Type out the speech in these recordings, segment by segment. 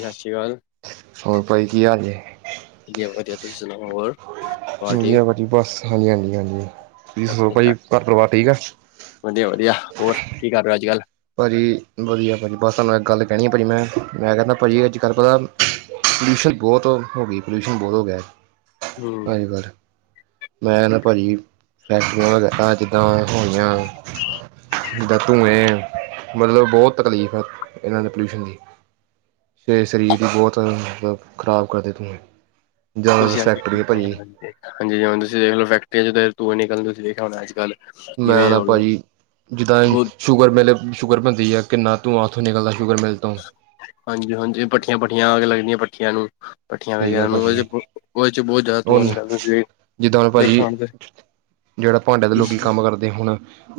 ਸਤਿ ਸ੍ਰੀ ਅਕਾਲ ਹੋਰ ਭਾਈ ਕੀ ਹਾਲ ਜੇ? ਵਧੀਆਜੀ ਵਧੀਆ ਤੁਸੀ ਸੁਣਾਓ ਹੋਰ ਬ ਜੀ ਠੀਕ ਵਧੀਆ ਭਾਜੀ ਬਸ, ਹਾਂਜੀ-ਹਾਂਜੀ-ਹਾਂਜੀ ਤੁਸੀਂ ਸੁਣਾਊ ਜੀ ਬਸ ਭਾਈ ਭਾਜੀ ਘਰ ਪਰਿਵਾਰ ਠੀਕ ਆ? ਹਾਂਜੀ ਵਧੀਆ ਹੋਰ ਕੀ ਕਰ ਰਹੇ ਹੋ ਅੱਜ ਕੱਲ੍ਹ। ਭਾਅਜੀ ਵਧੀਆ ਭਾਅਜੀ ਬਸ ਸਾਨੂੰ ਇੱਕ ਗੱਲ ਕਹਿਣੀ ਆ ਭਾਅ ਜੀ ਮੈਂ ਮੈਂ ਕਹਿੰਦਾ ਭਾਅ ਜੀ ਅੱਜ ਕੱਲ੍ਹ ਤਾ ਪੋਲਿਊਸ਼ਨ ਬਹੁਤ ਹੋ ਗਈ ਪੋਲਿਊਸ਼ਨ ਬਹੁਤ ਹੋ ਗਿਆ ਹਮ ਅਜ-ਕੱਲ੍ਹ। ਮੈਂ ਨਾ ਭਾਜੀ ਫੈਕਟਰੀਆਂ ਵਗੈਰਾ ਜਿੱਦਾਂ ਹੋਈਆਂ ਦ ਤੂੰਏ ਮਤਲਬ ਬਹੁਤ ਤਕਲੀਫ਼ ਹੈ ਇਹਨਾਂ ਨੇ ਪੋਲਿਊਸ਼ਨ ਦੀ। ਸਰੀਰ ਵੀ ਬਹੁਤ ਮਤਲਬ ਖ਼ਰਾਬ ਕਰਦੇ ਤਸੀਂ ਜ਼ਿਆਦਾਤਰ ਤੁਸੀਂ ਅੱਜ ਫੈਕਟਰੀ ਹੈ ਭਾ ਜੀ। ਹਾਂਜੀ ਹਾਂਜੀ ਹੀ ਹੁਣ ਤੁਸੀਂ ਦੇਖ ਲੋ ਫੈਕਟਰੀਆਂ ਚ ਤੇ ਧੁਆਂ ਨਿਕਲਦਾ ਤੁਸੀਂ ਦੇਖਿਆ ਹੋਣਾ ਅੱਜ ਕ੍ਹਲ ਮੈਂ ਤਾਂ ਭਾਜੀ ਜਿੱਦਾਂ ਹੀ ਬਹੁਤ ਸ਼ੂਗਰ ਮਿਲ ਸ਼ੂਗਰ ਬਣਦੀ ਹੈ ਕਿੰਨਾ ਧੂਆਂ ਓਥੋਂ ਨਿਕਲਦਾ ਸ਼ੂਗਰ ਮਿਲ ਤੋਂ ਹਾਂਜੀ-ਹਾਂਜੀ ਭਠੀਆਂ ਭਠੀਆਂ ਅਗੱ ਲੱਗਦੀਆਂ ਭਠੀਆਂ ਨੂੰ। ਭਠੀਆਂ ਸਹੀ ਵਗੈਰਾ ਗੱਲ ਨੂੰਦੇ ਭਾਜੀ ਉਹਦੇ ਚ ਬਹੁਤ ਜ਼ਿਆਦਾ ਧੂੰਆਂ ਹੁਣ ਨਿਕਲਦਾ ਸੀ। ਜਿੱਦਾਂ ਹੁਣ ਦੇਖਿਆ ਭਾਜੀ, ਹੋਣਾ ਜਿਹੜਾ ਭਾਂਡੇ ਦੇ ਤੁਸੀਂ ਲੋਕੀ ਕੰਮ ਕਰਦੇ ਹੁਣ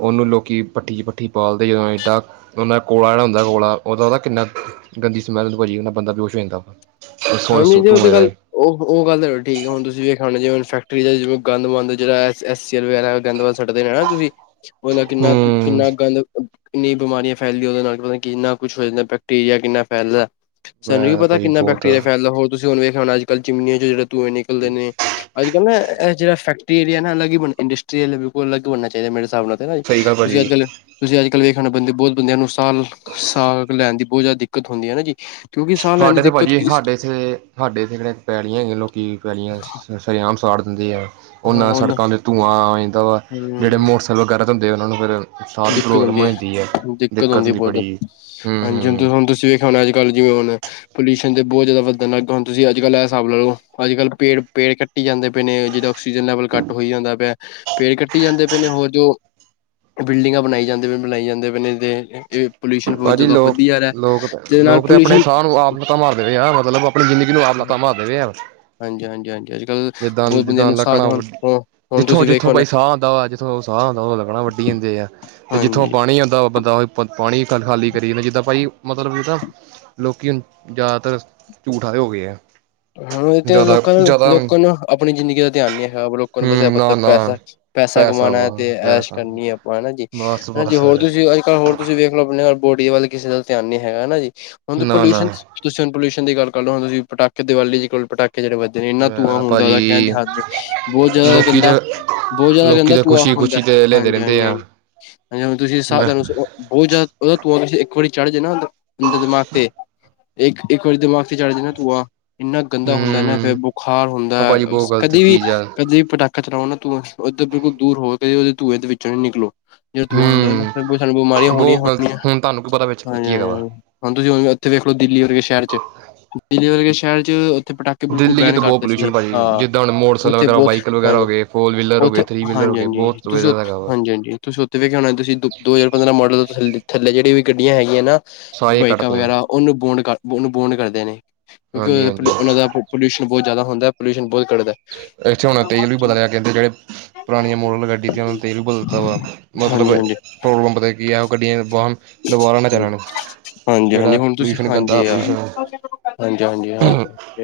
ਔਨੂੰ ਲੋਕੀ ਪੱਠੀ ਚ ਪੱਠੀ ਬਾਲਦੇ ਜਦੋਂ ਐਡਾ ਉਹ ਨਾਲ ਕੋਲਾ ਜਿਹੜਾ ਹੁੰਦਾ ਕੋਲਾ ਉਹਦਾ ਕਿੰਨਾ ਗੰਦੀ ਸਮੈਲ ਹੁੰਦੀ ਬੰਦਾ ਬੇਹੋਸ਼ ਹੋ ਜਾਂਦਾ। ਹੈ ਵਾ ਨੀ ਜੀ ਉੇਹ ਤੇ ਧੂੰਏ ਗੱਲ ਦੇ ਉਹ ਉਹ ਗੱਲ ਠੀਕ ਹੈ ਹੁਣ ਤੁਸੀਂ ਜਿਵੇਂ ਖਉਣਾ ਜਿਵੇ ਫੈਕਟਰੀ ਜਿਵੇਂ ਗਦੰ ਮੰਦ ਜਿਹੜਾ ਐ। ਸਿਵਰੇਜ ਵਗੈਰਾ ਗੰਦ ਮਦੰ ਸੁਟਦੇ ਨੇ ਤੁਸੀਂ ਉਹਦਾ ਹੂੰ ਕਿੰਨਾ ਕਿੰਨਾ ਗੰਦ ਕਿੰਨੀ ਬਿਮਾਰੀਆਂ ਫੈਲਦੀਆਂ ਉਹਦੇ ਨਾਲ ਪਤਾ ਕਿੰਨਾ ਕੁਛ ਹੋ ਜਾਂਦਾ ਬੈਕਟੀਰੀਆ ਕਿੰਨਾ ਫੈਲਦਾ। ਮੈਂ ਸਾਨੂੰ ਕੀ ਕਹਿੰਦਾ ਪਤਾ ਭਾਜੀ ਕਿੰਨਾ ਬੈ ਬਹੁਤ ਦੋ ਹੋਰ ਤੁਸੀਂ ਹੁਣ ਵੇਖਿਆ ਹੋ ਅੱਜ ਕੱਲ ਚਿਮਨੀਆਂਚ ਜਿਹੜੇ ਧੂੰਏ ਨਿਕਲਦੇ ਨੇ ਅੱਜ ਕਲ੍ਹ ਨਾ ਇਹਜਿਹੜਾ ਜਿਹੜਾ ਫੈਕ ਏ ਏਰੀਆ ਨਾ ਅੱਲਗ ਇੰਸਟਰੀਲ ਬਿਲਕੁਲੱ ਅਲਗ ਹੋਣਾ ਚਾਹੀਦਾ ਮੇਰੇ ਹਿਸਾਬ ਨਾਲ ਹੈ ਨਾ ਜ ਸਹੀ ਗੱਲ ਤੁਸੀਂ ਭਾਜੀ ਅੱਜ ਕਲ ਤੁਸੀਂ ਅੱਜ ਕੱਲ੍ਹ ਵੇਖਣਾ ਬੰਦੇ ਬੌਤ ਬੰਦਿਆਂ ਨੂੰ ਸਾਹ, ਸਾਗ ਲੈਣ ਦੀ ਬੌਤ ਜ਼ਿਆਦਾ ਦਿੱਕਤ ਹੁੰਦੀ ਹੈ ਨਾ ਜੀ। ਕਿਉਂਕਿ ਸਾਹ ਲੈਂਦੇ ਸਾਡੇ ਇੱਥੇ ਭਾਜੀ ਹਾਡੇ ਸਿਰੇ ਹਾਡੇ ਸਿਰੇ ਪੈਲੀਆਂ ਹੈਗੀਆਂ ਲੋਕੀ ਪੈਲੀਆਂ, ਸਰੇਆਮ ਸਾੜ ਦਿੰਦੇ ਆ। ਉਹਨਾਂ ਹਾਂ ਸੜਕਾਂ ਤੇ ਧੂੰਆਂ ਆ ਜਾਂਦਾ ਵਾ, ਜਿਹੜੇ ਹੂੰ, ਮੋਟਰਸਾਈਕਲ ਵਗੈਰਾ ਧੁੰਆ ਉਹਨਾਂ ਨੂੰ ਫਿਰ ਸਾਹ ਦੀ ਦਿੱਕਤ ਪ੍ਰੋਬਲਮ ਹੁੰਦੀ ਹੋ ਹੈ, ਜਾਂਦੀ ਦਿੱਕਤ ਹੁੰਦੀ ਹੈ ਬੌਤ ਜਾ, ਬੜੀ ਹੂੰ ਹਾਂਜੀ ਹ ਹੁਣ ਹੂੰ ਤੁਸੀਂ ਹੁਣ ਅੱਜ ਕੱਲ ਜਿਵੇਂ ਹੁਣ, ਪੋਲਊਸ਼ਨ ਦੇ ਬਹੁਤ ਜ਼ਿਆਦਾ ਵੱਧਣ ਲੱ ਹੁਣਜ ਕੱਲ ਇਹ ਹਿਸਾਬ ਲਓ, ਅੱਜ ਕੱਲ ਪੇੜ ਪੇੜ ਕੱਟੀ ਜਾਂਦੇ ਪਏ ਨੇ, ਜਿਦੋਂ ਔਕਸੀਜਨ ਲੈਵਲ ਕਾਟ ਹੋਈ ਜਾਂਦਾ ਪਿਆ, ਪੇੜ ਕੱਟੀ ਜਾਂਦੇ ਪਏ ਨੇ ਹੋਰ ਜੋ ਬਿਲਡਿੰਗਾਂ ਬਣਾਈ ਜਾਂਦੇ ਬੇ, ਬਣਾਈ ਜਾਂਦੇ ਬੇ ਨੇ ਤੇ ਏ ਪੋਲਿਊਸ਼ਨ ਬਹੋਤ ਭਾਜੀ ਜਾਦਾ ਲੋਕ ਵਧੀਆ ਰਿਹਾ, ਜਿਹਦੇ ਨਾਲ ਪੋਲਿਊਸ਼ਨ ਲਤਾਂ ਮਾਰਦੇ ਰਹੇ ਆ, ਮਤਲਬ ਆਪਣੀ ਜ਼ਿੰਦਗੀ ਨੂੰ ਆਪ ਲੱਤਾਂ ਮਾਰਦੇ ਰਹੇ ਆ। ਹਾਂਜੀ-ਹਾਂਜੀ-ਹਾਂਜੀ ਜਿੱਦਾਂ-ਜਿੱਦਾਂ ਲੱਕੜਾ ਵ ਹੁਣ ਜਿੱਥੋਂ ਤੁਸੀਂ ਜਿੱਥੋਂ ਵੇਖਿਆ ਹੋਣਾ ਬਾਈ ਸਾਹ ਆਉੁੰਦਾ ਵਾ, ਜਿੱਥੋਂ ਉਹ ਸਾਹ ਆਉਂਦਾ ਉਹ ਲਗਣਾ ਵੱਢੀ ਜਾਂਦੇ ਆ। ਤੇ ਹਾਂਜੀ ਜਿੱਥੋਂ ਪਾਣੀ ਆਉਂਦਾ ਬੰਦਾ ਪਾਣੀ ਖਾਲੀ ਕਰੀ ਜਾਂਦਾ, ਜਿੱਦਾਂ ਭਾਈ, ਮਤਲਬ ਇਹਦਾ ਲੋਕ ਜ਼ਿਆਦਾਤਰ ਝੂਠ ਆਲੇ ਹੋ ਗਏ ਆ। ਹੁਣ ਇਹ ਤੇ ਜ਼ਿਆਦਾ ਲੋਕਾਂ ਜ਼ਿਆਦਾ ਹਮ ਲੋਕਾਂ ਨੂੰ ਆਪਣੀ ਜ਼ਿੰਦਗੀ ਦਾ ਧਿਆਨ ਨੀ ਹੈਗਾ। ਲੋਕ ਨੂੰ ਬਸੇ ਨਾ ਨਾ ਪੈਸਾ-ਪੈਸਾ ਪੈਸਾ ਵਾ ਕਮਾਉਣਾ ਤੇ ਐਸ਼ ਪੈਸਾ ਕਰਨੀ ਆਪਾਂ ਹਨਾ ਜੀ। ਬਸ ਹਾਂਜੀ, ਬਸ ਹੋਰ ਤੁਸੀਂ ਅੱਜ-ਕੱਲ ਹੋਰ ਤੁਸੀਂ ਵੇਖ। ਆਪਣੇ ਬੋਡੀ ਵੱਲ ਕਿਸੇ ਦਾ ਧਿਆਨ ਨੀ ਹੈਗਾ, ਜੀ ਹੁਣ ਨਾ ਨਾ ਪੋਲਿਊਸ਼ਨ। ਤੁਸੀਂ ਹੁਣ ਪੋਲਿਊਸ਼ਨ ਦੀ ਗੱਲ ਕਰ ਲੳ, ਤੁਸੀ ਪਟਾਕੇ ਦੀਵਾਲੀ ਕੋ ਪਟਾਕੇ ਜਿਹੜੇ। ਇੰਨਾ ਮੈਂ ਧੂੰਆ ਕਹਿੰਦਾ ਹੁੰਦਾ, ਉਹਦਾ ਕਹਿਣ ਦੀ ਭਾਜੀ ਹੱਦ ਨਹੀਂ ਬਹੁਤ ਜ਼ਿਆਦਾ ਲੋਕੀ ਤੇ ਗੰਦਾ। ਬਹੁਤ ਜ਼ਿਆਦਾ ਲੋਕੀ ਗੰਦਾ ਤਾਂ ਧੂੰਆ ਖੁਸ਼ੀ ਹੁੰਦਾ, ਖੁਸ਼ੀ ਤੇ ਲੈਂਦੇ ਰਹਿੰਦੇ ਹਾਂਜੀ-ਹਾਂਜੀ ਹਾਂ ਆ ਹਾਂਜੀ ਹੁਣ ਤੁਸੀਂ ਮੈਂ ਸਾਧਨ। ਬਹੁਤ ਜ਼ਿਆਦਾ ਉਹਦਾ ਧੂਆਂ ਇੱਕ ਵਾਰੀ ਚੜ ਜੇ ਨਾ ਬੰਦੇ ਦਿਮਾਗ ਤੇ। ਇੱਕ-ਇੱਕ ਵਾਰੀ ਦਿਮਾਗ ਤੇ ਚੜ ਜੇ ਨਾ ਧੂਆਂ। ਇੰਨਾ ਗੰਦਾ ਹੁੰਦਾ ਨਾ, ਫਿਰ ਹਮ ਬੁਖਾਰ ਹੁੰਦਾ ਉਹ ਭਾਜੀ ਬਹੁਤ ਗ਼ਲਤ ਕਦੇ ਵੀ ਚੀਜ਼ ਆ ਕਦੇ ਵੀ ਪਟਾਕੇ। ਕਚਰਾ ਉਹਨਾਂ ਧੂੰਆਂ ਉਧਰ ਬਿਲਕੁਲ ਦੂਰ ਹੋ ਕੇ ਉਹਦੇ ਧੂੰਏ ਦੇ ਵਿੱਚੋਂ ਨੀ ਨਿਕਲੋ। ਜਿਹੜਾ ਧੂੰਆਂ ਹੁੰਦਾ ਹਮ ਸਾਨੂੰ ਬਿਮਾਰੀਆਂ ਹੋਣੀਆਂ- ਬਹੁਤ ਗ਼ਲਤ ਹੋਣੀਆਂ, ਹੁਣ ਤੁਹਾਨੂੰ ਕੀ ਪਤਾ ਵਿੱਚ ਕੀ ਕੀ ਹੈਗਾ ਵਾ ਹਾਂਜੀ। ਹੁਣ ਤੁਸੀਂ ਇੱਥੇ ਵੇਖ ਲੋ ਦਿੱਲੀ ਵਰਗੇ ਸ਼ਹਿਰ ਚ, ਦਿੱਲੀ ਵਰਗੇ ਸ਼ਹਿਰ ਚ ਉੱਥੇ ਪਟਾਕੇ। ਬਿਲਕੁਲ ਦਿੱਲੀ 'ਚ ਬੈਨ ਤਾਂ ਬਹੁਤ ਕਰਦੇ ਸੀ, ਪੋਲਿਊਸ਼ਨ ਭਾਜੀ ਹਾਂ ਜਿੱਦਾਂ ਹੁਣ ਮੋਟਰਸਾਈਕਲ ਉੱਥੇ ਵਗੈਰਾ ਬਹੁਤ, ਵਾਹੀਕਲ ਵਗੈਰਾ ਹਾਂਜੀ ਹੋ ਗਏ ਫੋਰ ਵੀਲਰ ਹੋ ਉੱਥੇ ਗਏ ਥ੍ਰਰੀ ਵੀਲਰ ਹੋ ਹਾਂਜੀ- ਗਏ ਹਾਂਜੀ। ਬਹੁਤ ਤੁਸੀਂ ਉਹ ਵਧ ਹੈਗਾ ਵਾ ਹਾਂਜੀ -ਹਾਂਜੀ। ਤੁਸੀਂ ਉੱਥੇ ਵੇਖਿਆ ਹੋਣਾ ਤੁਸੀਂ ਦੋ ਹਜ਼ਾਰ ਪੰਦਰਾਂ ਮੋਡਲ ਥੱਲੇ ਜਿਹੜੀਆਂ ਵੀ ਗੱਡੀਆਂ ਹੈਗੀਆਂ ਨਾ। ਸਾਰੀਆਂ ਬਾਈਕਾਂ, ਕੱਟਤੀਆਂ ਵਗੈਰਾ ਉਹਨੂੰ ਬੋਨ ਕਰ, ਉਹਨੂੰ ਬੋਨ ਕਰਦੇ ਨੇ। ਹਾਂਜੀ ਹਾਂਜੀ ਕਿਉਂਕਿ ਉਹਨਾਂ ਦਾ ਪੋਲਿਊਸ਼ਨ ਬਹੁਤ ਜ਼ਿਆਦਾ ਹੁੰਦਾ, ਪੋਲਿਊਸ਼ਨ ਬਹੁਤ ਕੱਢਦਾ। ਇੱਥੇ ਹੁਣਾ ਤੇਲ ਵੀ ਪਤਾ ਲਹਾ ਕਹਿੰਦੇ ਜਿਹੜੇ। ਪੁਰਾਣੀਆਂ ਮੋਡਲ ਗੱਡੀ ਤੇ ਉਹਨਾਂ ਨੇ ਤੇਲ ਵੀ ਬਦਲਤਾ ਵਾ, ਮਤਲਬ ਹਾਂਜੀ ਹਾਂਜੀ ਪੈਟਰੋਲ ਪੰਪ ਦਾ। ਵੀ ਆ, ਗੱਡੀਆਂ ਬੋਮ ਦੁਬਾਰਾ ਨਾ ਚੱਲਣ। ਹਾਂਜੀ -ਹਾਂਜੀ ਜਿਹੜਾ ਹੁਣ ਤੁਸੀਂ ਪੋਲਿਊਸ਼ਨ ਗੰਦਾ ਹਾਂਜੀ ਯਾਰ ਪੋਲਿਊਸ਼ਨ ਹਾਂਜੀ -ਹਾਂਜੀ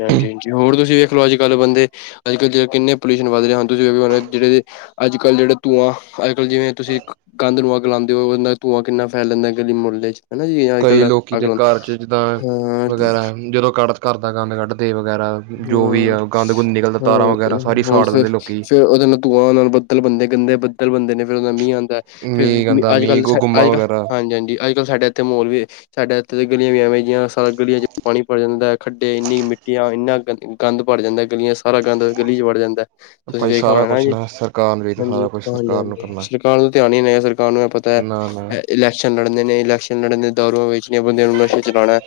ਹਾਂਜੀ ਹ। ਹੋਰ ਤੁਸੀਂ ਵੇਖਲੋ ਅੱਜ ਕੱਲ੍ਹ ਬੰਦੇ। ਅੱਜ ਕੱਲ ਕਿੰਨੇ ਪੋਲਿਊਸ਼ਨ ਵਧ ਰਿਹਾ। ਹੁਣ ਤੁਸੀਂ ਵੇਖਲੋ ਜਿਹੜੇ ਅੱਜ- ਕੱਲ੍ਹ ਜਿਹੜੇ ਧੂੰਆਂ। ਅੱਜ -ਕੱਲ੍ਹ ਜਿਵੇਂ ਤੁਸੀਂ ਗੰਦ ਨੂੰ ਅੱਗ ਲਾਉਂਦੇ ਹੋ ਉਹ ਦਾ ਧੂੰਆਂ ਕਿੰਨਾ ਫੈਲਦਾ ਗਲੀ ਮੁੱਹਲੇ ਚ। ਹਨਾ ਜੀ ਅੱਜ ਕਈ ਕੱਲ ਲੋਕੀ ਅੱਗ ਦੇ ਲਾਉਂਦੇ ਘਰ ਚ, ਜਿੱਦਾਂ ਹਾਂ ਵਗੈਰਾ ਜਦੋਂ ਕ ਘਰ ਦਾ ਗੰਦ ਕੱਢਦੇ ਵਗੈਰਾ। ਜੋ ਵੀ ਹਮ- ਆ ਗੰਦ ਗੁੰਦ ਨਿਕਲਦਾ ਤਾਰਾਂ ਵਗੈਰਾ ਸਾਰੀ ਹਮ ਹੁਣ ਸਾੜ ਫ ਦਿੰਦੇ ਲੋਕੀ ਫਿਰ ਉਹਦੇ ਨਾਲ ਧੂੰਆਂ ਨਾਲ ਬੱਦਲ ਬੰਦੇ ਗੰਦੇ ਬਦ। ਬਦਲ ਬਣਦੇ ਨੇ ਫਿਰ ਉਹਦਾ ਮੀਹ ਆਉਂਦਾ ਫਿਰ ਮੀਂਹ ਗੰਦਾ ਅੱਜ ਮੀਂਹ -ਕੱਲ, ਗੁੰਮਾ ਅੱਜ -ਕੱਲ ਵਗੈਰਾ ਹਾਂਜੀ- ਹਾਂਜੀ। ਸਾਡੇ ਇੱਥੇ ਮੋਰ ਵੀ। ਸਾਡੇ ਇੱਥੇ ਦੇ ਗਲੀਆਂ ਵੀ ਐਵੇਂ ਜੀਆ ਸਾਰੀ ਗਲੀਆਂ ਚ ਪਾਣੀ ਭਰ ਜਾਂਦਾ। ਖੱਡੇ ਇੰਨੀ ਮਿੱਟੀਆਂ ਇੰਨਾ, ਗੰਦ ਭਰ ਜਾਂਦਾ ਗਲੀਆਂ, ਸਾਰਾ ਗੰਦ ਗਲੀ ਚ ਵੜ ਜਾਂਦਾ। ਤੁਸੀਂ ਭਾਈ ਵੇਖਿਆ ਸਾਰਾ ਹੋਣਾ ਨਾ ਕੁਛ ਜੀ, ਸਰਕਾਰ ਨੂੰ ਚਾਹੀਦਾ ਸਾਰਾ ਹਾਂਜੀ- ਕੁਛ ਹਾਂਜੀ ਸਰਕਾਰ ਨੂੰ -ਹਾਂਜੀ ਕਰਨਾ ਸਰਕਾਰ ਨੂੰ ਧਿਆਨ ਹੀ ਸਰ। ਤੁਹਾਨੂੰ ਇਹ ਪਤਾ ਨਾ ਨਾ ਇਲੈਕਸ਼ਨ ਲੜਣੇ ਨੇ ਇਲੈਕਸ਼ਨ ਲੜਨ ਦੇ ਦਾਰੂਆਂ ਵੇਚਣੀਆਂ ਬੰਦੇ ਨੂੰ ਨਸ਼ੇ। ਲਾਉਣਾ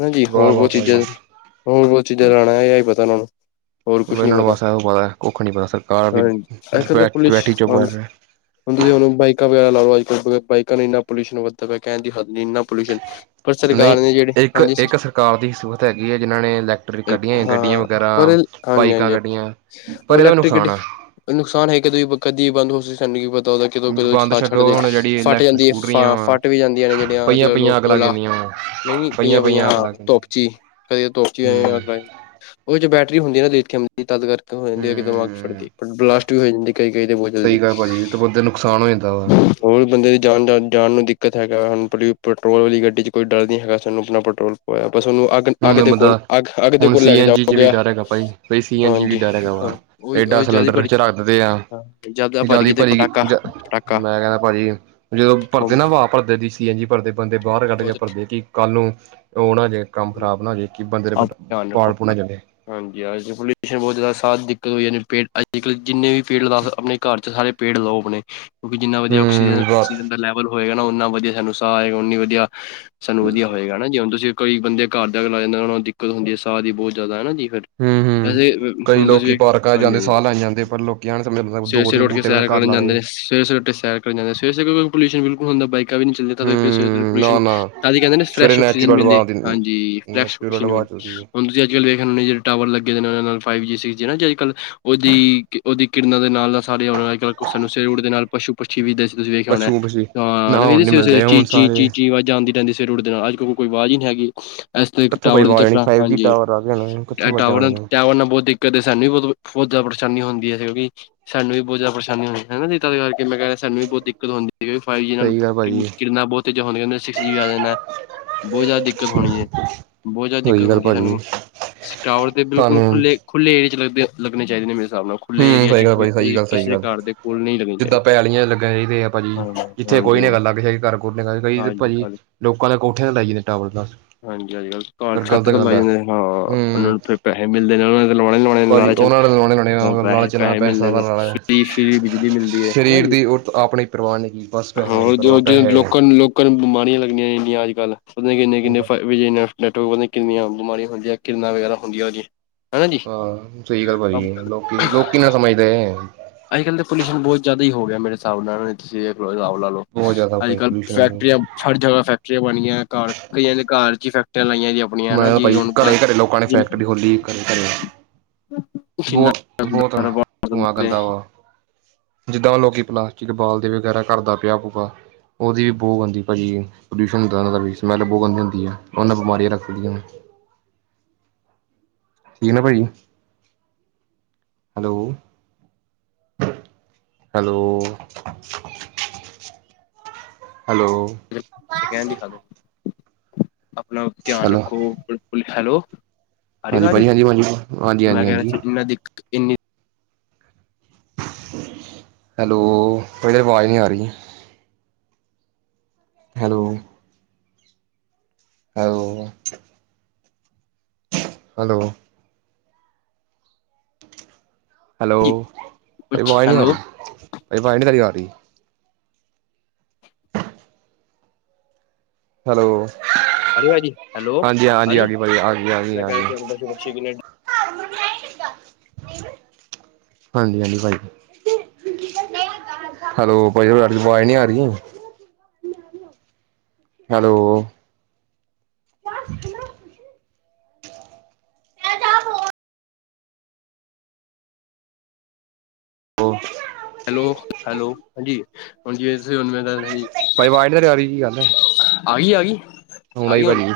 ਹਨਾ ਜੀ ਵਾਹ ਹੋਰ ਵਾਹ ਬਹੁਤ ਭਾਈ ਚੀਜ਼ਾਂ ਹੋਰ ਬਹੁਤ ਚੀਜ਼ਾਂ ਲਾਉਣਾ, ਇਹ ਹੀ ਪਤਾ ਉਹਨਾਂ ਨੂੰ। ਹੋਰ ਕੁਛ ਨੀ ਇਹਨਾਂ ਨੂੰ ਪਤਾ, ਬਸ ਇਹੋ ਕੁੱਖ ਨੀ ਪਤਾ ਸਰਕਾਰ ਵੀ ਹਾਂ ਅੱਜ-ਕੱਲ ਤਾਂ ਬੈ ਪੁਲਿਸ ਬੈਠੀ ਚੁੱਪ ਆ। ਕਰਕੇ ਹੁਣ ਬਾਈਕਾਂ ਵਗੈਰਾ ਲਓ ਅੱਜ ਬਾਈਕਾਂ ਨਾਲ ਇੰਨਾ ਪੋਲਿਊਸ਼ਨ ਵੱਧ ਪਿਆ, ਕਹਿਣ ਦੀ ਹਦ ਨਹੀ ਪੋਲਿਊਸ਼ਨ ਪਰ ਸਰਕਾਰ ਨੇ ਜਿਹੜੇ ਹਾਂਜੀ, ਕਾਰ ਦੀ ਸਹੂਰਤ ਹੈਗੀ ਏ ਜਿਨ੍ਹਾਂ ਨੇ ਲੈਕ। ਕੱਢੀਆਂ ਗੱਡੀਆਂ ਹਾਂ ਵਗੈਰਾ, ਪਰ ਹਾਂਜੀ ਬਾਈਕਾਂ ਹਾਂਜੀ ਕੱਢੀਆਂ ਪਰ ਉਹ ਇਹਦਾ ਵੀ ਇਲੈਕਟ੍ਰਿਕ ਨੁਕਸਾਨ ਗੱਡੀ ਆ। ਨੁਕਸਾਨ ਹੈ ਕਿਂ ਕਦੀ ਬੰਦ ਹੋ ਸੀ ਸਾਨੂੰ ਕੀ ਪਤਾ ਉਹਦਾ। ਕਿਦੋਂ ਕਦੋਂ ਬੰਦ ਥ ਛੱਡੋ ਛੱਡਦੇ ਹੁਣ ਜਿਹੜੀ ਫੱਟ ਇਲੈਕਟ੍ਰਿਕ ਜਾਂਦੀ ਹੈ ਸਕੂਟਰੀਆਂ ਫ ਵਾ ਫੱਟ ਵੀ ਜਾਂਦੀਆਂ ਨੇ ਜਿਹੜੀਆਂ ਅੱਜ ਪਈਆਂ ਕੱਲ ਪਈਆਂ ਅੱਗ ਲੱਗ ਓਲਾ। ਜਾਂਦੀਆਂ ਵਾ ਨਹੀਂ ਪਈਆਂ -ਪਈਆਂ ਅੱਗ ਹਾਂ ਲੱਗ ਜਾਂਦੀਆਂ ਧੁੱਪ ਚ, ਕਦੇ ਧੁੱਪ। ਹੂੰ ਅਗਲਾ, ਉਹਦੇ ਚ ਬੈਟਰੀ ਹੁੰਦੀ ਆ ਨਾ ਦੇਖ ਦੀ ਤਦ ਕਰ। ਹੋ ਜਾਂਦੀ ਹੈ ਦਿਮਾਗ ਫੜਦੀ, ਹੂੰ ਬਲਾਸਟ ਵੀ ਹੋ ਜਾਂਦੀ ਕਦੀ ਕਈ ਤਾਂ ਬਹੁਤ ਜਲਦੀ। ਸਹੀ ਗੱਲ ਤੇ ਬੰਦੇ ਨੂੰ ਨੁਕਸਾਨ ਹੋ ਜਾਂਦਾ ਵਾ। ਹੋਰ ਬੰਦੇ ਦੀ ਜਾਨ ਜਾ ਜਾਨ ਨੂੰ ਦਿੱਕਤ ਹੈਗਾ ਹਨ ਪ ਪੈਟਰੋਲ ਵਾਲੀ ਗੱਡੀ 'ਚ ਕੋਈ ਡਰ ਨਹੀਂ ਹੈਗਾ ਸਾਨੂੰ ਆਪਣਾ ਪੈਟਰੋਲ। ਹੋਇਆ, ਬਸ ਉਹਨੂੰ ਅੱਗ, ਅੱਗ ਹੁਣ ਦੇ ਕੋਲ, ਬੰਦਾ ਅੱਗ ਅੱਗ ਦੇ ਹੁਣ ਕੋਲ ਲੈ ਸੀ ਕੇ ਐਨ ਜੀ ਚ ਵੀ ਜਾਓਗੇ ਡਰ ਹੈਗਾ ਭਾਈ ਬਾਈ ਸੀ ਐਨ ਜੀ ਵੀ ਹਾਂਜੀ ਡਰ ਹੈਗਾ ਵਾ ਹਾਂ ਉਹੀ ਏਡਾ ਉਹੀ ਜ਼ਿਆਦਾ ਸਿਲੰਡਰ ਭਰੀ ਚ ਰੱਖ ਦਦੇ ਆ ਹਾਂ ਜ਼ਿਆਦਾ ਭਰ ਜ਼ਿਆਦੀ ਤੇ ਭਰੀ ਗਈ ਪਟਾਕਾ ਪਟਾਕਾ ਮੈਂ ਕਹਿੰਦਾ ਭਾਜੀ ਜਦੋਂ ਭਰਦੇ ਨਾ ਵਾਹ ਭਰਦੇ ਦੀ ਜੀ ਭਰਦੇ ਬਦੇ ਬਾਹਰ ਕੱਢਕੇ ਬਹੁਤ ਭਰਦੇ ਆਪ ਧਿਆਨ ਰੱਖੋ [unintelligible] ਹਾਂਜੀ ਅੱਜ ਪੋਲਿਊਸ਼ਨ ਬਹੁਤ ਜ਼ਿਆਦਾ ਸ ਦਿੱਕਤ ਹੋ ਜਾਂਦੀ ਪੇ ਅੱਜ ਕੱਲ ਜਿੰਨੇ ਵੀ ਪੇੜ ਲਦਾ ਆਪਣੇ ਘਰ ਚ ਸਾਰੇ ਪੇੜ ਲਓ ਆਪਣੇ ਕਿਉਂਕਿ ਜਿੰਨਾ ਵਧੀਆ ਆਕਸੀਜਨ ਹੂੰ ਬਸ ਆਕਸੀਜਨ ਦਾ ਲੈਵਲ ਹੋਏਗਾ ਨਾ ਉਨਾ ਵਧੀਆ ਸਾਨੂੰ ਸਾਹ ਆਏਗਾ ਉਨੀ ਵਧੀਆ ਸਾਨੂੰ ਵਧੀਆ ਹੋਏਗਾਾ ਜੇ ਹੁਣ ਤੁਸੀਂ ਕੋਈ ਬੰਦੇ ਘਰ ਦਾ ਲਾ ਜਾਂਦੇ ਦਿੱਕਤ ਹੁੰਦੀ ਹੈ ਸਾਹ ਦੀ ਬਹੁਤ ਜ਼ਿਆਦਾ ਹੈ ਜੀ ਫਿਰ ਹੂੰ ਹੂੰ ਵਸੇ ਕਈ ਹੁਣ ਲੋਕੀ ਤੁਸੀਂ ਪਾਰਕਾਂ ਹਾਂਜੀ ਜਾਂਦੇ ਹਾਂਜੀ ਸਾਹ ਲੈਣ ਜਾਂਦੇ ਪਰ ਲੋਕੀ ਐਨ ਸਮਝ ਸਵੇਰੇ ਦੋ ਤਿੰਨ ਸਵੇਰੇ ਉੱਠ ਕੇ ਬੂਟੇ ਆਪਣਾ ਸੈਰ ਘਰ ਕਰਨ ਲਾ ਜਾਂਦੇ ਲਏ ਨੇ ਸਵੇਰੇ ਸਵੇਰੇ ਉੱਠ ਕੇ ਸੈਰ ਕਰਨ ਜਾਂਦੇ ਸਵੇਰ ਸਵੇਰੇ ਪ੍ਰਦੂਸ਼ਨ ਬਿਲਕੁਲ ਹੁੰਦਾ ਹੂੰ ਨਾ ਨਾ ਤਾਂ ਕਹਿੰਦੇ ਸਵੇਰੇ ਫਰੈਸ਼ ਆਕਸੀਜਨ ਨੈਚੁਰਲ ਮਿਲੇ ਹਵਾ ਹਾਂਜੀ ਨੈਚੁਰਲ ਫਰੈਸ਼ਕਸੀਜਨ ਹਵਾ ਮਿਲ ਚੱਲਦੀ ਹੈ ਹੁਣ ਸੀਜ ਕੱਲ ਵੇਖਦੇ ਜਿਹੜੇ ਟਾਵਰ ਲੱਗੇ ਨੇ ਉਹ ਨਾਲ ਫਾਈਵ ਜੀ ਸਿਕਸ ਜੀ ਨਾ ਜ ਅੱਜ ਕੱਲ ਉਹਦੀ ਉਹਦੀ ਕਿਰਨਾਂ ਦੇ ਨਾਲ ਸਾਰੇ ਅੱ ਕ ਸਾਨੂੰ ਸੂਟ ਦੇ ਨਾਲ ਪਸ਼ੂ ਪੱਛੀ ਵੀਦੇ ਸੀ ਤੁਸੀਂ ਵੇਖਿਆ ਹੋਣਾ ਪਸ਼ੂ ਪਸ਼ੀ ਨਾ ਹਾਂ ਹੁਣ ਵੀਖ ਨੀ ਸ ਸਵੇ ਮਿਲਦੇ ਚੀ ਹੁਣ ਚੀ ਸਾਰੇ ਚੀਚੀ ਅਵਾਜਾ ਆਦੀ ਰਹਿਦੀ ਸੀ ਸਵੇਰੇ ਉੱਠਦੇ ਨਾਲ ਉਹ ਕੋਈ ਆਵਾਜ਼ ਨਹੀਂ ਹੈਗੀ ਇਸ ਤਰ੍ਹਾਂ ਕਿੱਥੋਂ ਭਾਈ ਟਾਵਰ ਦੇ ਆਵਾਜ਼ ਚੱਕ ਆਣੀ ਫਾਈਵ ਜੀ ਹਾਂਜੀ ਟਾਵਰ ਆ ਗਏ ਕਿੱਥੋਂ ਆਵਾਜ਼ਾਂ ਟਾਵਰ ਆਣੀਆਂ ਟਾਵਰ ਨਾਲ ਬਹੁਤ ਕਦੇ ਸਾਨੂੰ ਵੀ ਬ ਬਹੁਤ ਜ਼ਿਆਦਾ ਪਰੇਸ਼ਾਨੀ ਹੁੰਦੀਆ ਸੀਕਿ ਸਾਨੂੰ ਵੀ ਬਹੁਤ ਜ਼ਿਆ ਪਰੇਸ਼ਾਨੀ ਉਹਦੀ ਹਨਾ ਦੀਤਾ ਦੇ ਕਰਕੇ ਮੈਂ ਕਹਿੰਦਾ ਸੂੰ ਵੀ ਬਹੁਤ ਦਿੱਕਤ ਹੁੰਦੀ੍ ਠੀਕ ਵੀ ਫਾਈਵ ਜੀ ਨਾਲ ਸਹੀ ਗੱਲ ਭਾਜੀ ਕਿੰਨਾ ਬਹੁਤ ਤੀਜ਼ਾਂ ਹੋਣੀਆਂ ਉਹਦੇ ਨਾਲ ਸਿਕਸ ਜੀ ਆ ਜਾਂਣਾ ਬਹੁਤ ਜ਼ਿਆਦਾ ਦਿੱਕਤ ਹੋਣੀ ਹੈ ਬਹੁਤ ਜ਼ਿਆਦਾ ਦਿੱਕਤ ਸਹੀ ਗੱਲ ਹੁੰਦੀ ਹੈ ਭਾਜੀ ਸਾਨੂੰ ਸ ਟਾਵਰ ਤੇ ਬਿਲਕੁਲ ਸਾਨੂੰ ਖੁੱਲ੍ਹੇ ਖੁਲ੍ਹ ਏ ' ਏਰੀਏ ਲਗਣੇ ਚਾਹੀਦੇ ਨੇੇ ਮੇਰੇ ਹਿਸਾਬ ਨਾਲ ਖੁੱਲੇ ਹਮ ਏਰੀਆ ਸਹੀ ਚ ਗੱਲ ਕੋਈ ਭਾਜੀ ਸਹੀ ਗੱਲ ਸਹੀ ਕਿਸੇ ਦੇ ਗੱਲ ਘਰ ਦੇ ਕੋਲ ਨਹੀਂ ਲੱਗਣੀ ਚਾਹੀਦੀ ਜਿੱਦਾਂ ਪੈਲੀਆਂ ਲੱਗਣੇ ਚਾਹੀਦੇ ਆ ਭਾਜੀ ਹਾਂ ਜਿਥੇ ਹਾਂਜੀ ਕੋਈ ਨੀ ਹਾਂਜੀ ਹੈਗਾ ਲਾਗੇ ਸਾ। ਘਰ ਕ ਹਾਂਜੀ ਭਾਜੀ ਕੱਲ ਲੋਕਾਂ ਦੇ ਕੋਠੇ ਲਾਈ ਜਾਂਏਦੇ ਟਾਵਰ ਦੱਸ ਹਾਂਜੀ ਅੱਜ ਕੱਲ ਕਾਲ ਛੱਤ ਤੋਂ ਲਾ ਜਾਂਦੇ ਨੇ ਹਾਂ ਉਹਨਾਂ ਹੂੰ ਨੂੰ ਫੇਰ ਪੈਸੇ ਮਿਲਦੇ ਨੇ ਉਹ ਲਾਉਣੇ ਲਾਉਣੇ ਭਾਜੀ ਉਹਨਾਂ ਨੇ ਰੋਨ ਬਣਿਆ ਲਾਲਚ ਨਾਲ ਪੈਸਾ ਦਾ ਨੇ ਲਾ ਫਰੀ ਫਰੀ ਬਿਜਲੀ ਮਿਲਦੀ ਹੈ ਹਨਾ ਸਰੀਰ ਜੀ ਦੀ ਰਤ ਆਪਣੇ ਪਰਵਾਨ ਨੇ ਕੀ ਬਸ ਪੈ ਹਾ ਦੀ ਹੋਰ ਪਰਵਾ ਜੋ ਪੈ ਜੋ ਹੇ ਲੋਕਾਂ ਨੂੰ ਲੋਕਾਂ ਨੂੰ ਬਿਮਾਰੀਆਂ ਲੱਗੀਆਂ ਰਨੀਆਂ ਅੱਜ ਕੱਲ ਉਹਦੇ ਕਿਨੇ ਕਿਨੇ ਫਾਇਦੇ ਜਹੇ ਨੇ ਡੈਟ ਕਿੰਨੀਆਂ ਬਿਮਾਰੀਆਂ ਹੁੰਦੀਆਂ ਕਿਰਨਾਂ ਵਗੈਰਾ ਹੁੰਦੀਆਂ ਉਹਦੀਆਂ ਹਨਾ ਜੀ ਹਾਂ ਸਹੀ ਗੱਲ ਭਾਈ ਲੋਕੀ ਲੋਕੀ ਨਹੀ ਸਮਝਦੇ ਅੱਜ ਕੱਲ੍ਹ ਤਾਂ ਪੋਲਿਊਸ਼ਨ ਬਹੁਤ ਜ਼ਿਆਦਾ ਹੀ ਹੋ ਗਿਆ ਮੇਰੇ ਹਿਸਾਬ ਨਾਲ ਤੁਸੀ ਦੇਖ ਲ ਰਿਸਾਬ ਲਾ ਲੋ ਬਹੁਤ ਜ਼ਿਆਦਾ ਅੱਜ ਭਾਈ ਕੱਲ ਪੋਲਿਊਸ਼ਨ ਫੈਕਟਰੀਆਂ ਬਹੁਤ ਹਰ ਜਗ੍ਹਾ ਫੈਕਟਰੀਆਂ ਬਣਈਆਂ ਘਰ ਕਈਆਂ ਘਰ ਚ ਫੈਕਟਰੀਆਂ ਲਾਈਆਂ ਆਪਣੀਆਂ ਮੈਂ ਹਨਾ ਕਿਹਾ ਜੀ ਭਾਈ ਹੁਣ ਘਰੇ ਘਰੇ ਲੋਕਾਂ ਨੇ ਫੈਕਟਰੀ ਖੋਲੀ ਘਰੇ ਘਰੇ ਹਮ ਬਹੁਤ ਬਹੁਤ ਧੂੰਆਂ ਗੰਦਾ ਵਾ ਜਿੱਦਾਂ ਲੋਕ ਪਲਾਸਟਿਕ ਬਾਲਦੇ ਵਗੈਰਾ ਘਰਦਾ ਪਿਆ ਪਊਗਾ ਉਹਦੀ ਵੀ ਬੋ ਆਉਂਦੀ ਪਈ ਏ ਪੋਲਿਊਸ਼ਨ ਹੁੰਦਾ ਉਹਨਾਂ ਦਾ ਵੀ ਸਮੈਲ ਬਹੁਤ ਗੁੰਦੀ ਹੁੰਦੀ ਉਹਨਾਂ ਬਿਮਾਰੀਆਂ ਲਗਦੀਆਂ ਨੇ [unintelligible] ਹਲੋ ਹੈਲੋ ਹੈਲੋ [unintelligible] ਆਪਣਾ ਧਿਆਨ ਹੈਲੋ ਰੱਖੋ ਬਿਲਕੁਲ ਹੈਲੋ ਆ ਰਹੀ ਹਾਂਜੀ ਵਾਜ ਭਾਜੀ ਹਾਂਜੀ ਹਾਂਜੀ ਹਾਂਜੀ ਮੈਂ ਹਾਂਜੀ ਕਹਿਨਾ ਹਾਂਜੀ ਸੀ ਮੈਂ ਕਿੰਨੀ ਹੈਲੋ ਪਹਿਲੇ ਆਵਾਜ਼ ਨਹੀਂ ਆ ਰਹੀ ਹੈਲੋ ਹੈਲੋ ਹੈਲੋ ਹੈਲੋ ਜੀ ਭਾਜੀ ਕੁਛ ਆਵਾਜ਼ ਨਹੀਂ ਆ ਹੈਲੋ ਰਹੀ ਭਾਈ ਵਾਈ ਨਹੀਂ ਤਾਰੀ ਆ ਰਹੀ [inaudible] ਹੈਲੋ ਹੈਲੋ ਭਾਜੀ, ਹੈਲੋ ਹਾਂਜੀ ਹਾਂਜੀ ਆ ਆਰੀ ਗਈ ਭਾਜੀ ਆ ਗਈ ਆ ਗਈ ਮੈਂ ਆ ਗਈ ਹਾਂਜੀ ਹਾਂਜੀ ਕਹਿਆ [inaudible] ਹਾਂਜੀ -ਹਾਂਜੀ ਭਾਈ ਹੈਲੋ, ਭਾਈ ਆਵਾਜ਼ ਨਹੀਂ ਆ ਰਹੀ ਹੈਲੋ ਵਾਹਿਗੁਰੂ ਹੈਲੋ- ਹੈਲੋ ਹਾਂਜੀ ਹੁਣ ਜਿਵੇ ਤੁਸੀਂ ਹੁਣ ਮੇਰੇ ਨਾਲ ਭਾਈ ਆਵਾਜ ਨੀ ਆ ਰਹੀ ਕੀ ਗੱਲ ਹੈ ਆ ਗਈ -ਆ ਗਈ ਆ ਆਈ ਗਈ ਹੁਣ, ਭਾਜੀ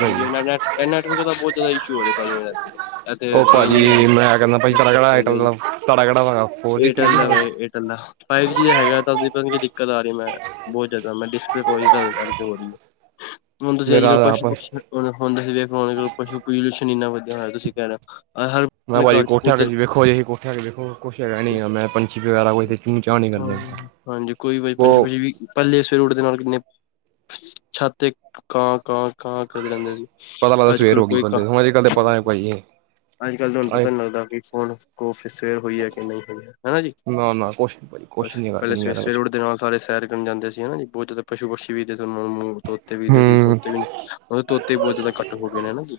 ਭਾਜੀ ਨੈਟਵਰਕ ਦਾ ਬਹੁਤ ਜ਼ਿਆਦਾ ਇਸ਼ੂ ਹੋ ਰਿਹਾ ਉਹ ਰੇਂਜ ਨੀ ਭਾਜੀ ਆਉਂਦੀ, ਮੈਂ ਕਹਿੰਦਾ ਭਾਜੀ ਤੁਹਾਡਾ ਕਿਹੜਾ ਏਅਰਟੈਲ ਦਾ ਤੁਹਾਡਾ ਕਿਹੜਾ ਹੈਗਾ ਫੋਰ ਜੀ ਥ੍ਰੀ ਏਅਰਟੈਲ ਜੀ ਦਾ ਹੈਗਾ ਫਾਈਵ ਜੀ ਦਾ ਹੈਗਾ ਪਤਾ ਦਿੱਕਤ ਆ ਰਹੀ ਮੈਂ ਬਹੁਤ ਜਿਆਦਾ ਮੈਂ ਡਿਸਪਲੇ ਰੋਜ ਤਾਂ ਕਰਕੇ ਹੋ ਰਹੀ ਹੈ ਹੁਣ ਤੁਸੀਂ ਅੱਜ ਮੇਰਾ ਕੱਲ੍ਹ ਪਸ਼ੂ ਆਪ ਪੁਸ਼ੁ ਹੁਣ ਹੁਣ ਤੁਸੀਂ ਵੇਖ ਲੋ, ਪਲਊਸ਼ਨ ਇਨਾ ਵਧੀਆ ਤੁਸੀਂ ਕਹਿੰਨਾ ਹਰ ਮੈਂ ਭਾਈ ਕੋਠਿਆ ਵਿਚ ਵੇਖੋ ਏਹੀ ਜੀ ਕੋਠੀਆ ਵਿਚ ਵੇਖੋ ਕੁੱਛ ਹੈਗਾ ਨਹੀਂ ਹੈ ਨਹੀ ਪੰਛੀ ਵਗੈਰਾ ਕੋਈ ਚੂੰ ਚਾਂ ਨਹੀਂ ਹਾਂ ਕਰਦੇ ਹਾਂਜੀ, ਕੋਈ ਪੰਛੀ ਉਹ ਪੂੰਛੀ ਵੀ ਪਹਿਲੇ ਸਵੇਰੇ ਉਠਦੇ ਨਾਲ ਕਿੰਨੇ ਛਤ ਤੇ ਕਾਂ -ਕਾਂ ਕਾਂ ਕਰਦੇ ਰਹਿੰਦੇ ਸੀ ਪਤਾ ਲੱਗਦਾ ਸਵੇਰ ਅੱਜਕਲ ਹੋ ਗਈ ਕੋਈ ਕਾਂ ਬੰਦੇ ਨੂੰ ਅੱਜ ਕੱਲ ਤਾਂ ਪਤਾ ਨਹੀਂ ਅੱਜ ਕੱਲ੍ਹ ਤੁਹਾਨੂੰ ਭਾਜੀ ਪਤਾ ਨੀ ਲੱਗਦਾ ਵੀ ਫੋਨ ਕੋ ਸਵੇਰ ਹੋਈ ਹੈ ਕਿ ਨਹੀਂ ਹੋਈ ਹੈ ਹੈਨਾ ਜੀ ਨਾ ਨਾ ਕੁਛ ਨੀ ਭਾਜੀ ਕੁਛ ਬਸ, ਨੀ ਹੈਗਾ ਪਹਿਲੇ ਦੁਨੀਆਂ ਸਵੇਰੇ- ਦੇ ਸਵੇਰੇ ਵਿੱਚ ਉੱਠਦੇ ਨਾਲ ਸਾਰੇ ਸੈਰ ਜਾਂਦੇ ਸੀ ਹੈਨਾ ਜੀ ਬਹੁਤ ਜ਼ਿਆਦਾ ਪਸ਼ੂ ਪਕਸ਼ੀ ਵੀ ਤੁਹਾਨੂੰ ਮੋ ਮੋ ਤੋਤੇ ਵਿਖਦੇ ਸੀ ਤੋਤੇ ਹੂੰ ਵੀ ਤੋਤੇ ਬਹੁਤ ਜ਼ਿਆਦਾ ਘੱਟ ਹੋ ਗਏ ਨੇ ਹੈਨਾ ਜੀ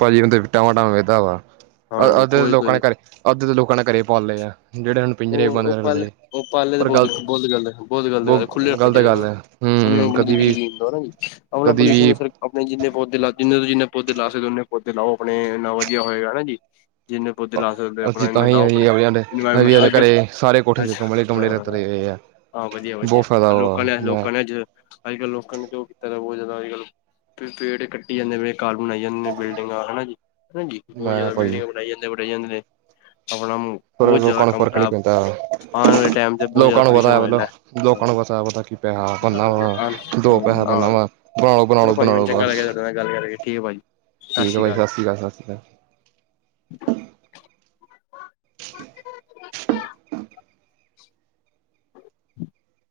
ਭਾਜੀ ਕਦੇ ਟਾਵਾਂ ਟਾਂਵਾ ਵੇਹਦਾ ਵਾਹ ਹਾਂਜੀ ਅੱਧੇ ਕੋਈ ਲੋਕਾਂ ਕੋਈ ਨੇ ਘਰੇ ਅੱਧੇ ਦੇ ਲੋਕਾਂ ਨੇ ਘਰੇ ਪਾਲ ਲਏ ਆ ਜਿਹੜੇ ਹੁਣ ਪਿੰਜਰੇ ਬੰਦ ਉਹ ਪਾਲੇ ਰੱਖਦੇ ਉਹ ਪਾਲੇ ਤੇ ਪਰ ਬਹੁਤ ਗ਼ਲਤ ਬਹੁਤ ਗਲਤ ਬਹੁਤ ਗਲਤ ਗੱਲ ਖੁੱਲੇ ਬਹੁ ਰੱਖਣੇ ਗ਼ਲਤ ਚਾਹੀਦੇ ਗੱਲ ਹੈ ਉਹਨਾਂ ਨੂੰ ਵੀ ਹੂੰ ਆਪਣੀ ਕਦੀ ਜ਼ਿੰਦਗੀ ਜੀਣ ਦਿਓ ਜੀ, ਆਪਨਾ ਕਦੀ ਪੋਲਿਊਸ਼ਨ ਵੀ ਆਪਣੇ ਜਿੰਨੇ ਪੌਦੇ ਲਾ ਜਿੰਨੇ ਜਿੰਨੇ ਪੌਦੇ ਲਾ ਸਕਦੇ ਓਨੇ ਪੌਦੇ ਲਾਓ ਆਪਣੇ ਇੰਨਾ ਵਧੀਆ ਹੋਏਗਾ ਹੈਨਾ ਜੀ ਜਿੰਨੇ ਪੌਦੇ ਲਾ ਸਕਦੇ ਹੋ ਆਪਣਾ ਅਸੀਂ ਤਾਂ ਇਨੇ ਹੀ ਲਾਓ ਆਪਣੇ ਅਸੀਂ ਕੱਲ੍ਹ ਘਰੇ ਸਾਰੇ ਕੋਠੇ ਤੇ ਅੱਛਾ ਗਮਲੇ ਤੋੜਨ ਤੇ ਹਾਂ ਤੁਰੇ ਹੋਏ ਆ। ਹਾਂ, ਵਧੀਆ-ਵਧੀਆ ਬਹੁਤ ਫਾਇਦਾ ਵਾ ਲੋਕਾਂ ਨੇ ਮੈਂ ਲੋਕਾਂ ਨੇ ਅੱਜ ਅੱਜ ਕੱਲ੍ਹ ਲੋਕਾਂ ਨੇ ਕਿ ਉਹ ਕੀਤਾ ਬਹੁਤ ਜ਼ਿਆਦਾ ਅੱਜ ਕਲ ਪੇੜ ਕੱਟੀ ਜਾਂਦੇ ਵੇ ਘਰ ਬਣਾਈ ਜਾਂਦੇ ਨੇ ਬਿਲਡਿੰਗਾਂ ਹੈਨਾ ਜੀ ਹਾਂਜੀ ਬਹੁਤ ਮੈਂ ਜ਼ਿਆਦਾ ਭਾਜੀ ਬਿਲਡਿੰਗਾਂ ਬਣਾਈ ਜਾਂਦੀਆਂ ਬਣਾਈ ਜਾਂਦੇ ਨੇ ਆਪਣਾ ਮੂੰਹ ਪਰ ਲੋਕਾਂ ਨੂੰ ਫਰਕ ਨਹੀਂ ਪੈਂਦਾ ਵਾਲੇ ਟਾਈਮ ਤੇ ਬਹੁਤ ਜ਼ਿਆਦਾ ਲੋਕਾਂ ਨੂੰ ਪੋਲਿਊਸ਼ਨ ਪਤਾ ਹੈ ਹੋ ਜਾਣਾ। ਮਤਲਬ ਲੋਕਾਂ ਨੂੰ ਹਾਂਜੀ ਪਤਾ ਹੈ ਪਤਾ ਕੀ ਪੈਸਾ ਬੰਨਨਾ ਹਾਂਜੀ ਵਾ ਹਾਂਜੀ ਦੋ ਪੈਸਾ ਬੰਨਾ ਹਾਂ ਵਾ ਬਣਾਲੋ ਚਲੋ -ਬਣਾਲੋ ਭਾਜੀ ਮੈਨੂੰ -ਬਣਾਲੋ ਚੰਗਾ ਬਸ ਲੱਗਿਆ ਤੁਹਾਡੇ ਗੱਲ ਕਰਕੇ ਠੀਕ ਆ ਭਾਜੀ ਠੀਕ ਹੈ ਭਾਈ ਸਤਿ ਸ੍ਰੀ ਅਕਾਲ ਸਤਿ ਸ਼੍ਰੀ ਅਕਾਲ [inaudible]